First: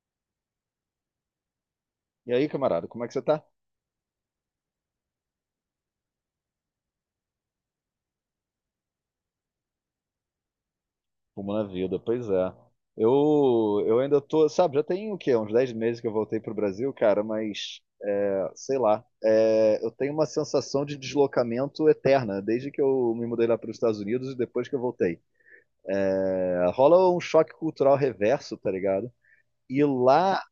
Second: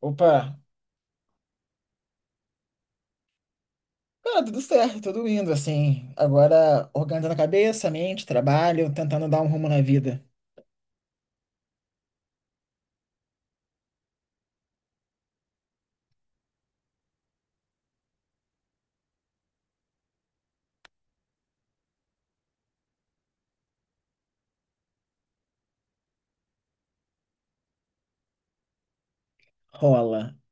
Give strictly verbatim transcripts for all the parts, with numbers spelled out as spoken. Opa! E aí, camarada, como é que você tá? Cara, tudo certo, tudo indo, assim. Agora organizando a cabeça, a mente, trabalho, tentando dar um rumo na vida. Como na vida, pois é. Eu, eu ainda tô, sabe, já tem o quê? Uns dez meses que eu voltei pro Brasil, cara, mas é, sei lá. É, eu tenho uma sensação de deslocamento eterna, desde que eu me mudei lá para os Estados Unidos e depois que eu voltei. É, rola um choque cultural reverso, tá ligado? E Rola. lá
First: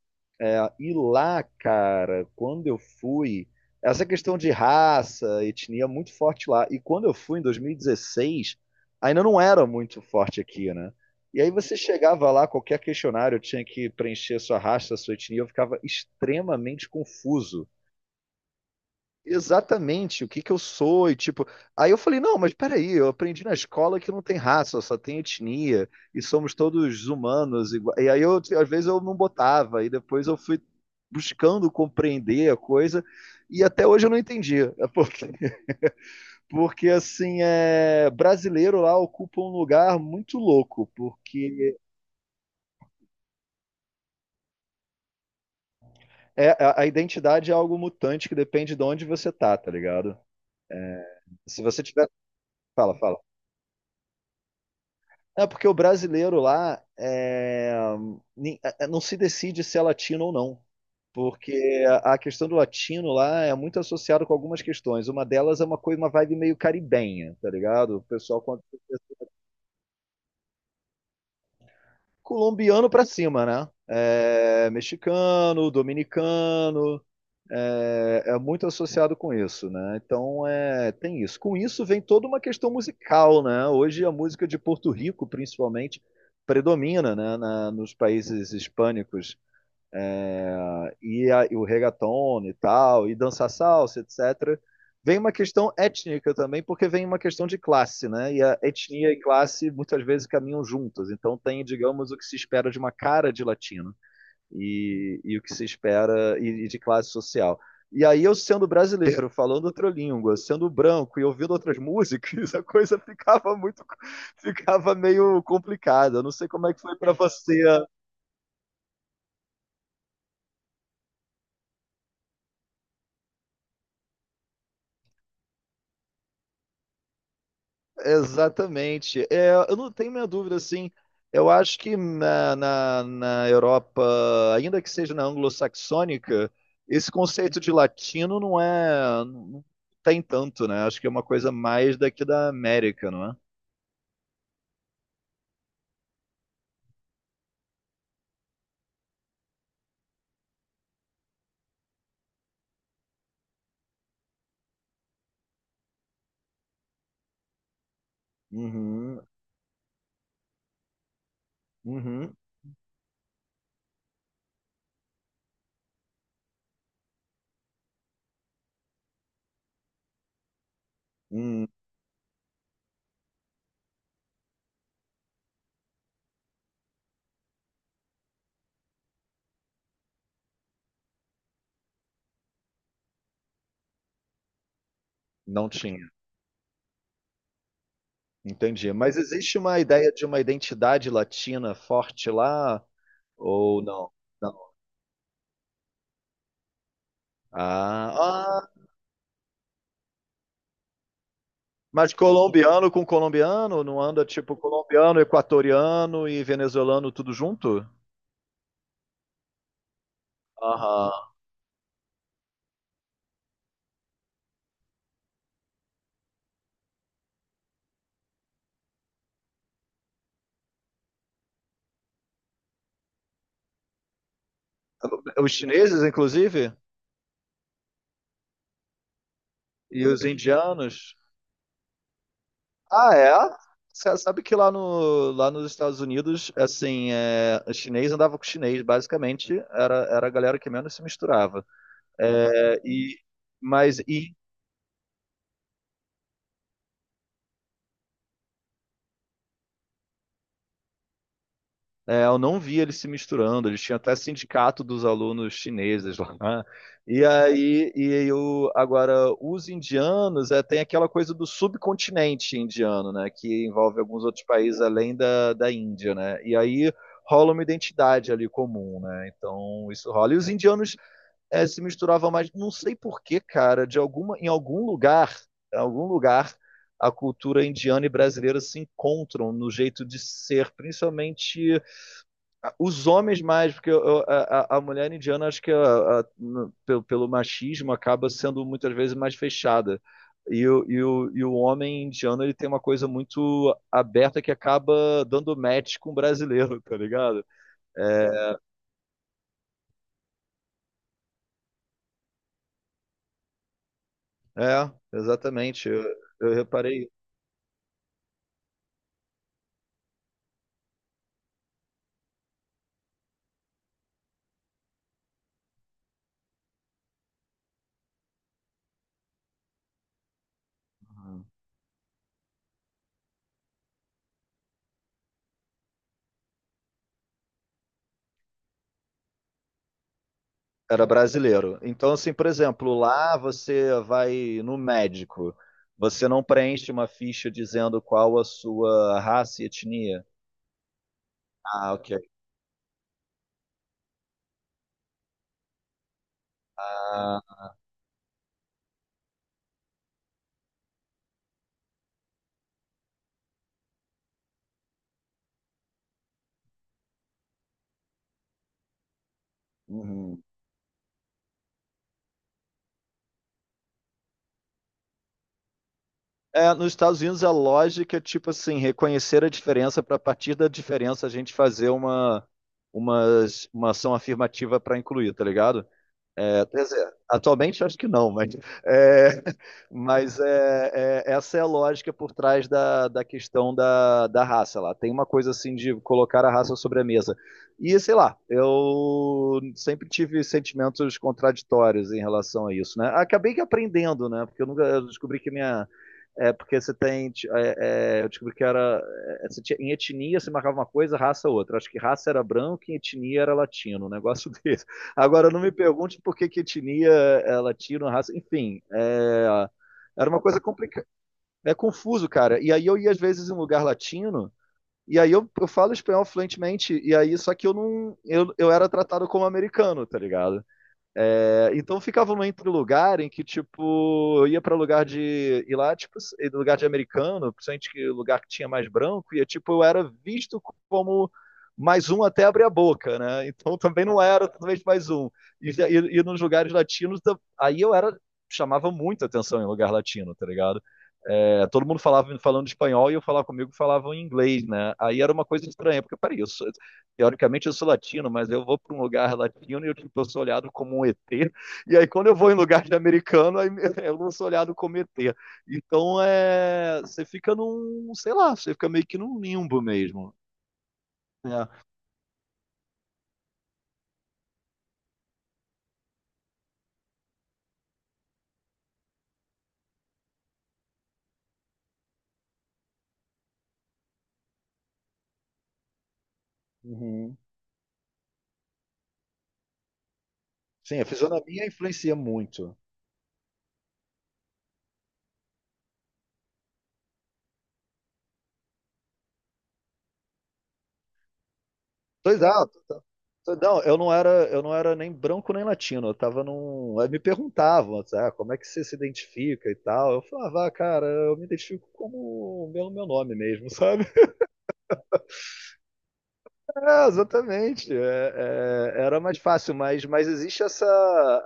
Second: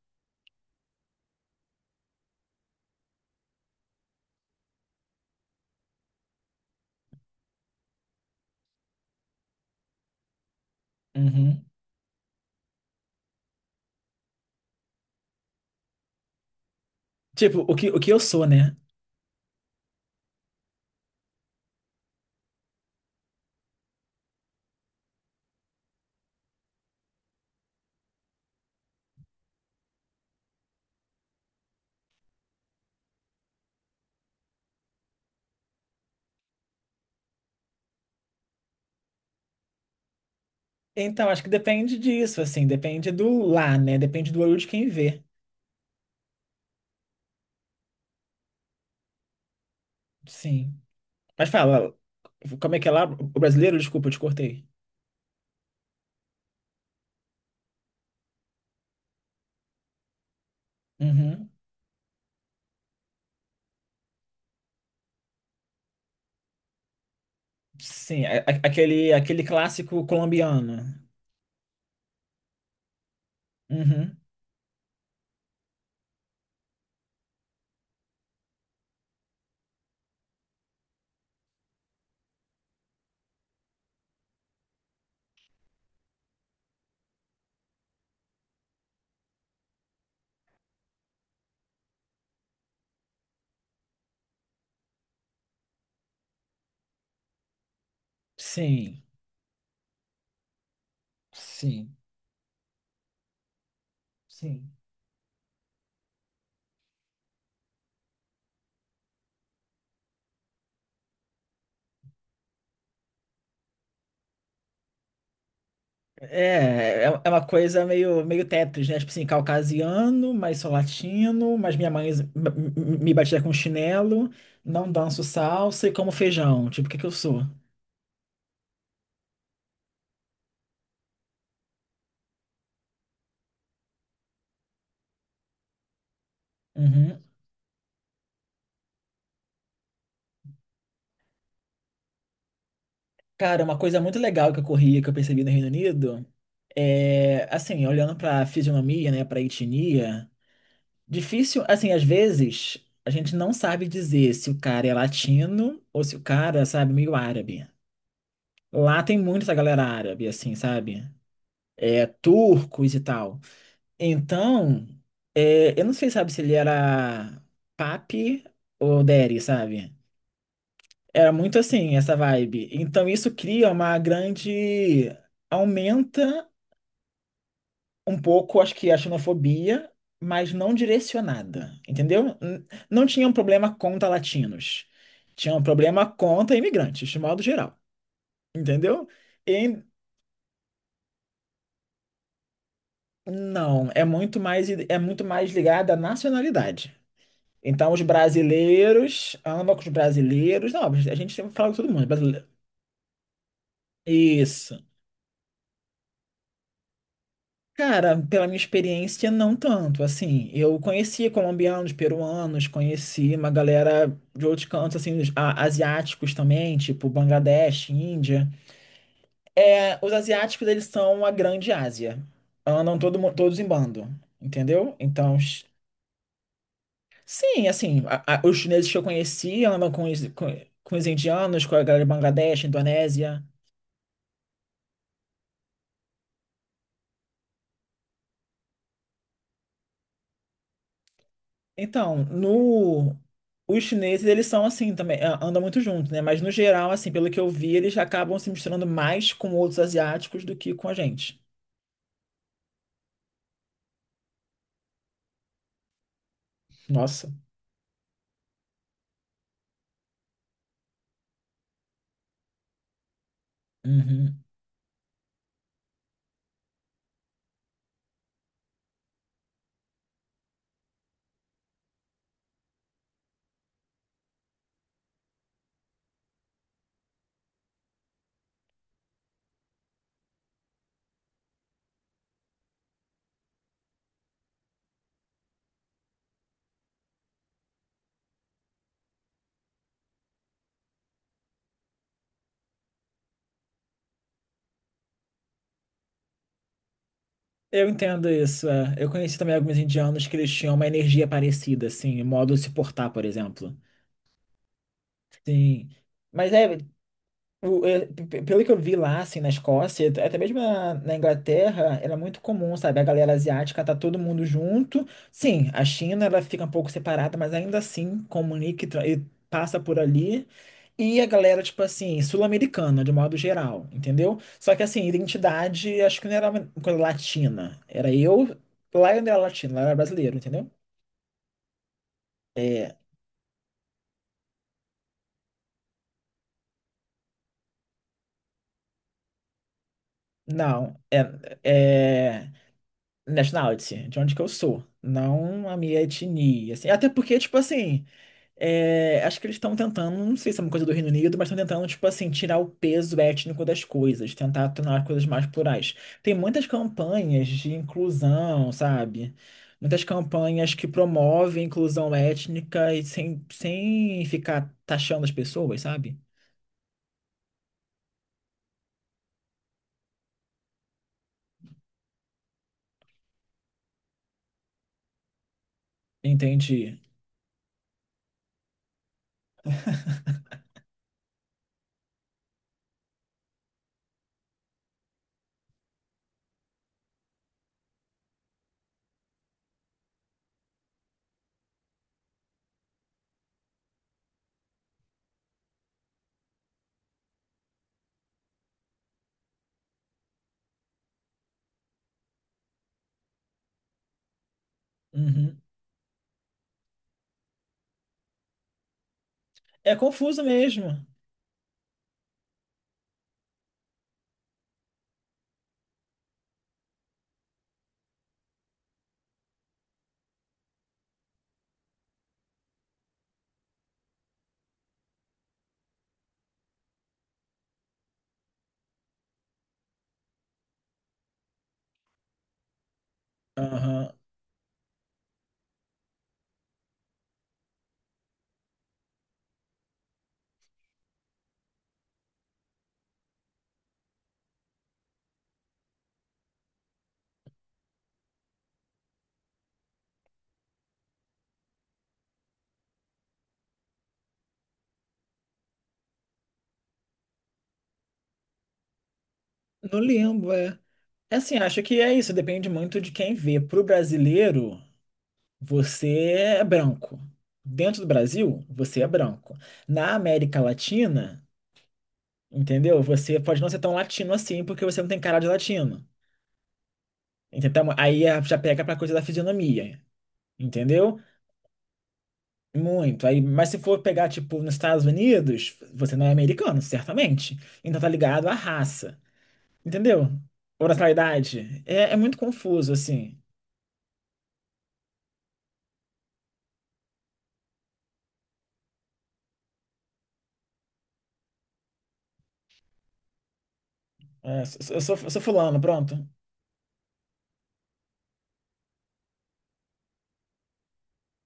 É, e lá, cara, quando eu fui, essa questão de raça, etnia é muito forte lá. E quando eu fui em dois mil e dezesseis, ainda não era muito forte aqui, né? E aí Uhum. você chegava lá, qualquer questionário tinha que preencher sua raça, sua etnia, eu ficava extremamente Tipo, confuso o que, o que eu sou, né? exatamente o que que eu sou e tipo, aí eu falei, não, mas peraí, eu aprendi na escola que não tem raça, só tem etnia e somos todos humanos igua- E aí eu às vezes eu não botava e depois eu fui buscando compreender a coisa e até hoje eu não entendi, é porque porque assim é brasileiro lá ocupa um lugar muito louco, Então, acho que porque depende disso, assim. Depende do lá, né? Depende do olho de quem vê. é a, a identidade é algo mutante que depende de onde você tá, tá ligado? Sim. Mas Se você fala, tiver, como é que é fala, lá? fala. O brasileiro? Desculpa, eu te cortei. É porque o brasileiro lá é, ni- é, é, não se decide se é latino ou não. Uhum. Porque a a questão do latino lá é muito associada com algumas questões. Uma delas é uma coisa, uma vibe meio caribenha, tá ligado? O Sim, a- pessoal a- quando- aquele, aquele clássico colombiano. colombiano pra cima, né? Uhum. É, mexicano, dominicano, é, é muito associado com isso, né? Então é, tem isso. Com isso vem toda uma questão musical, né? Hoje a música de Porto Rico, principalmente, predomina, né? na- nos países hispânicos ah, e, a- e o reggaeton e tal e dança salsa, etcétera. Vem uma questão étnica também, porque vem uma questão de classe, né? E a Sim. etnia e classe muitas vezes caminham juntas. Então tem, Sim. digamos, o que se espera de uma cara de latino Sim. e, e o que se espera e, e de classe social. E aí eu sendo brasileiro, falando outra língua, sendo branco e ouvindo outras músicas, a coisa ficava muito, ficava meio complicada. Eu não sei como é que foi É, para é é uma você. coisa meio, meio Tetris, né? Tipo assim, caucasiano, mas sou latino, mas minha mãe m- m- me batia com chinelo, não danço salsa e como feijão. Tipo, o que que eu sou? Exatamente. É, eu não tenho minha dúvida, assim. Eu acho que na, na, na Europa, ainda que seja na anglo-saxônica, esse Uhum. conceito de latino não é, não tem tanto, né? Acho que é uma coisa mais daqui da América, não é? Cara, uma coisa muito legal que eu corri, que eu percebi no Reino Unido, é, assim, olhando pra fisionomia, né, pra etnia, difícil, assim, às vezes a gente não sabe dizer se o cara é latino ou se o cara, sabe, meio árabe. Lá tem Uhum, muito essa galera árabe, assim, sabe? É, uhum, turcos e tal. Então, é, eu não sei, sabe, se ele era papi ou deri, sabe? Era muito uhum. assim, essa vibe. Então, isso cria uma grande... Aumenta um pouco, acho que a xenofobia, mas não direcionada, entendeu? N- Não tinha um problema contra latinos. Tinha um Não problema tinha. contra imigrantes, de modo geral, Entendi. entendeu? Mas existe uma E ideia de uma identidade latina forte lá? Ou não, é não? muito mais, Não. é muito mais ligada à nacionalidade. Então, os Ah, ah, brasileiros, ama com os brasileiros. Não, a gente sempre fala com todo mundo. É mas brasileiro. colombiano com colombiano? Não anda tipo Isso. colombiano, equatoriano e venezuelano tudo junto? Cara, pela minha experiência, não tanto. Assim, eu Aham. conheci colombianos, peruanos, conheci uma galera de outros cantos, assim, os a- asiáticos também, tipo Bangladesh, Índia. É, os asiáticos, eles são a grande Ásia. Andam todo, mu- todos em bando, entendeu? Então, Os ch- chineses, inclusive? sim, assim, a- a- os chineses que eu conheci andam com E os os, com, com os indianos? indianos, com a galera de Bangladesh, Ah, Indonésia. é? Você sabe que lá, no, lá nos Estados Unidos, assim, é, chinês andava com chinês, basicamente, era, era a galera que menos se misturava. Então, É, no... e, Os mas chineses, e eles são assim também, a- andam muito juntos, né? Mas no geral, assim, pelo que eu vi, eles acabam se misturando mais com outros asiáticos do que com a gente. é, eu não via eles se misturando, eles tinham até sindicato dos alunos chineses lá. Né? E Nossa. aí, e eu, agora, os indianos, é, tem aquela coisa do subcontinente indiano, né, que envolve alguns outros Uhum. países além da, da Índia, né, e aí rola uma identidade ali comum, né, então isso rola. E os indianos é, se misturavam mais, não sei por que, cara, de alguma, em algum lugar, em algum lugar, a cultura indiana e brasileira se encontram no jeito de ser, principalmente os homens mais, porque eu- eu- a, a- a mulher indiana, acho que a- a- n- pelo, pelo machismo, acaba sendo muitas vezes mais fechada. E, o- e, o, e o homem indiano, ele tem uma coisa muito aberta que acaba dando match com o brasileiro, tá ligado? Eu entendo É, isso, é. Eu conheci também alguns indianos que eles tinham uma energia parecida, assim, o modo de se portar, por exemplo. é, Sim. exatamente. Eu, Mas eu é, reparei. O- é, pe- pe- Pelo que eu vi lá, assim, na Escócia, até mesmo na, na Inglaterra, era muito comum, sabe? A galera asiática tá todo mundo junto. Sim, a China, ela fica um pouco separada, mas ainda assim comunica e, tra- e passa por ali. E a Uhum. galera, tipo assim, sul-americana, de modo geral, entendeu? Só que, assim, identidade, acho que não era uma coisa latina. Era eu, lá eu não era latino, lá eu era brasileiro, entendeu? Era brasileiro. Então, assim, por exemplo, É, lá você vai no médico, você não preenche uma ficha dizendo qual a sua raça e etnia. não, é, Ah, ok. é. nationality, de onde que eu sou, não a minha etnia, assim. Até porque, Ah, tipo assim, é, acho que eles estão tentando, não sei se é uma coisa do Reino Unido, mas estão tentando, tipo assim, tirar o peso étnico das coisas, tentar tornar as coisas mais plurais. Tem muitas campanhas de inclusão, sabe? Muitas uhum. campanhas que promovem inclusão étnica e sem, sem ficar taxando as pessoas, sabe? É, nos Estados Unidos a lógica é tipo assim, reconhecer a diferença para a partir da diferença a gente fazer uma, uma, uma ação afirmativa para incluir, tá ligado? É, quer Entendi. dizer, atualmente acho que não, mas, é, mas é, é, essa é a lógica por trás da, da questão da, da raça lá. Tem uma coisa assim de colocar a raça sobre a mesa. E sei lá, eu sempre tive sentimentos contraditórios em relação a isso, né? Acabei que aprendendo, né? Porque eu nunca eu descobri que minha. É porque você tem. Ti- é, é, eu descobri que era. É, você tinha- em etnia você marcava uma coisa, raça outra. Acho que raça era branco e etnia era latino, um negócio desse. Agora, Uhum. não me pergunte por que que etnia, é latina, raça, enfim, é, É era uma confuso coisa mesmo. complicada, é confuso, cara. E aí eu ia às vezes em um lugar latino, e aí eu, eu falo espanhol fluentemente, e aí só que eu não, eu, eu era tratado como americano, tá ligado? É, então ficava num entre lugar em que, tipo, eu ia pra lugar de. E lá, tipo, lugar de americano, principalmente que lugar que tinha mais branco, e tipo, eu era visto como mais um até abrir a boca, né? Então também Aham. não era talvez mais um. E, e, e nos lugares latinos, da- aí eu era chamava muita atenção em lugar latino, tá ligado? É, todo mundo falava falando espanhol e eu falava comigo falavam em inglês, né? Aí era uma coisa estranha, porque peraí, eu sou, teoricamente eu sou latino, mas eu vou para um lugar latino e eu, tipo, eu sou olhado como um E T. E aí quando eu vou em lugar de americano, aí eu não sou olhado como E T. Então é, você fica num, sei lá, você fica meio que num limbo No mesmo. limbo, é. É assim, Né? acho que é isso, depende muito de quem vê. Para o brasileiro, você é branco. Dentro do Brasil, você é branco. Na América Latina, entendeu? Você pode não ser tão latino assim, porque você não tem cara de latino. Uhum. Entendeu? Então, aí é- já pega pra coisa da fisionomia, Sim, a entendeu? fisionomia influencia muito. Muito. Aí, mas se for pegar, tipo, nos Estados Unidos, você não é americano, certamente. Então tá ligado à raça, entendeu? Ou nacionalidade. É, é muito Pois é, confuso, assim. pois não, eu não era, eu não era nem branco nem latino, eu tava num, aí me perguntavam, assim, ah, como é que você se identifica e tal. Eu falava, ah, cara, eu me identifico como pelo meu meu nome mesmo, sabe? É, eu sou, eu sou fulano, pronto. É, exatamente. É, é, era mais fácil, mas, mas existe essa,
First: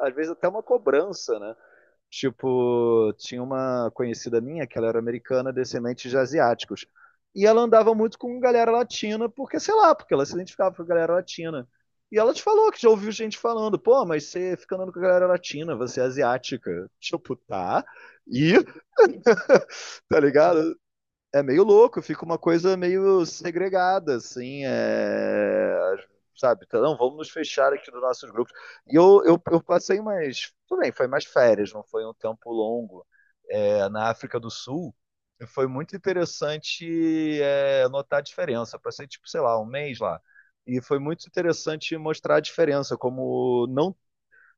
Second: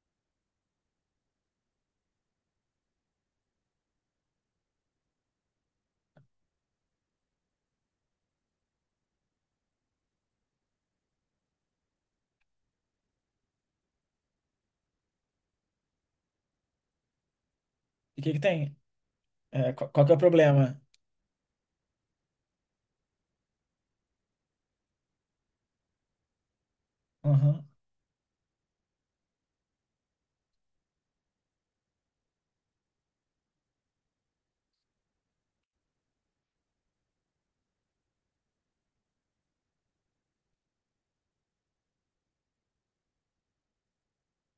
às vezes até uma cobrança, né? Tipo, tinha uma conhecida minha que ela era americana, descendente de asiáticos. E ela andava muito com galera latina, porque, sei lá, porque ela se identificava com a galera latina. E ela te falou que já ouviu gente falando, pô, mas você fica andando com a galera latina, você é asiática. Tipo, tá. E o que que E, tem? É, qual, qual que é o tá problema? ligado? É meio louco, fica uma coisa meio segregada, assim, é... sabe? Então, não, vamos nos Aham. fechar aqui nos nossos grupos. E eu, eu, eu passei mais. Tudo bem, foi mais férias, não foi um tempo longo é, na África do Sul, foi muito interessante é, notar a diferença. Eu passei, tipo, sei lá, um mês lá. E foi muito interessante mostrar a diferença, como não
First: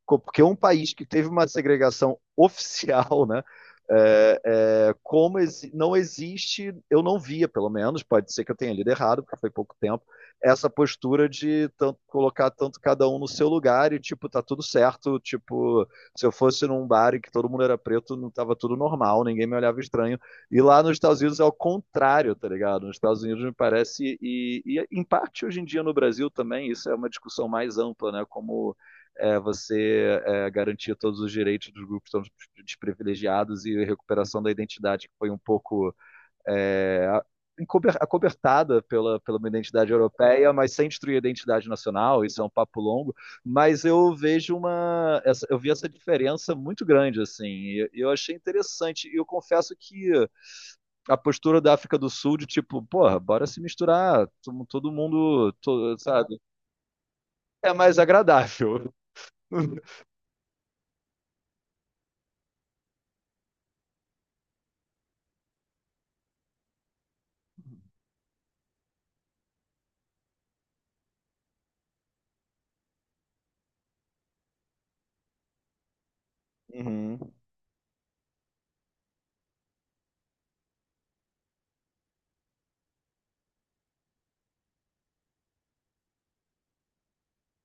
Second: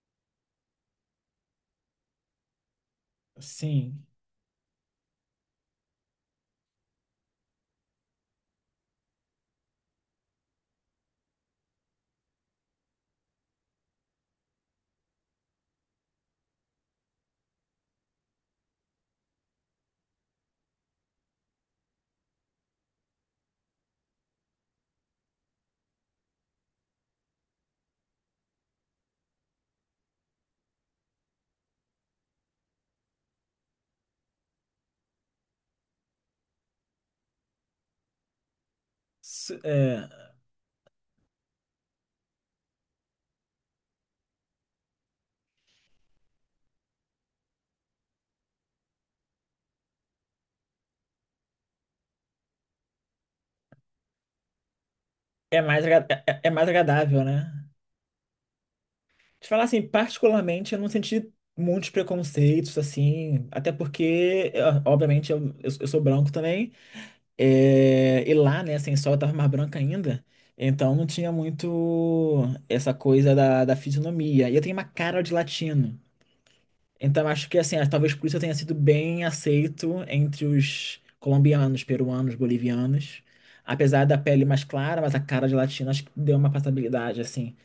porque um país que teve uma segregação oficial, né? Sim. É, é, como exi não existe, eu não via, pelo menos, pode ser que eu tenha lido errado, porque foi pouco tempo, essa postura de tanto, colocar tanto cada um no seu lugar e, tipo, tá tudo certo. Tipo, se eu fosse num bar e que todo mundo era preto, não tava tudo normal, ninguém me olhava estranho. E lá nos Estados Unidos é o contrário, tá ligado? Nos Estados Unidos me parece, e, e em parte hoje em dia no Brasil também, isso é uma discussão mais ampla, né? Como é, você é, garantir todos os direitos dos grupos tão desprivilegiados e recuperação da identidade que foi um pouco é, acobertada pela, pela uma S- identidade europeia, mas sem destruir a identidade nacional, isso é um papo longo, mas eu vejo uma, essa, eu vi essa diferença muito grande, assim, e eu achei interessante, e eu confesso que a postura da África do Sul de tipo, porra, bora se misturar, todo mundo, É, é mais, todo, agra- é, sabe, é é mais agradável, né? é mais agradável. Te falar assim, particularmente, eu não senti muitos preconceitos, assim, até porque, é, obviamente, eu, eu, eu sou branco também, é, e lá, né, sem sol, eu tava mais branca ainda, então não tinha muito essa coisa da, da fisionomia. E eu tenho uma cara de latino. Uhum. Então acho que assim, é, talvez por isso eu tenha sido bem aceito entre os colombianos, peruanos, bolivianos. Apesar da pele mais clara, mas a cara de latino acho que deu uma passabilidade, assim.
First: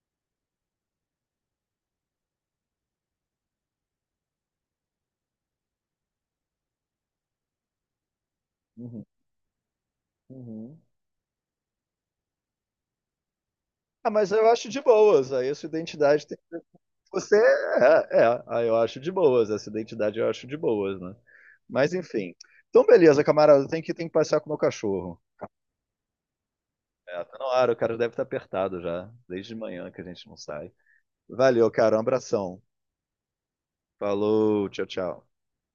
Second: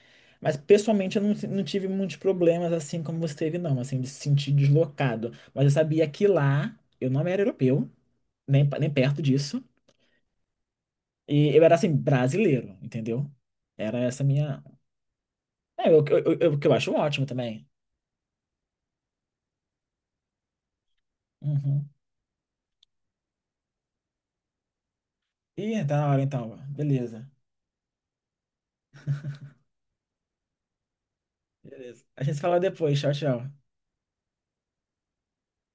Mas pessoalmente eu não, não tive muitos problemas assim como você teve, não, assim, de se sentir deslocado. Mas eu sabia que lá eu não era europeu, nem, pa- nem Uhum. perto disso. Uhum. E eu era assim, brasileiro, entendeu? Era Ah, essa mas eu minha. acho de boas. Aí essa É, o que eu, identidade eu, tem. eu, que eu acho ótimo Você também. é, é, aí eu acho de boas. Essa identidade eu acho de boas, né? Uhum. Mas enfim. Então, beleza, camarada. Tem que, tem que passear com o meu cachorro. Ih, tá na hora então. É, Beleza. tá na hora, o cara deve estar apertado já. Desde de manhã que a gente não sai. Valeu, cara. Um A gente se fala abração. depois. Tchau, tchau. Falou, tchau, tchau.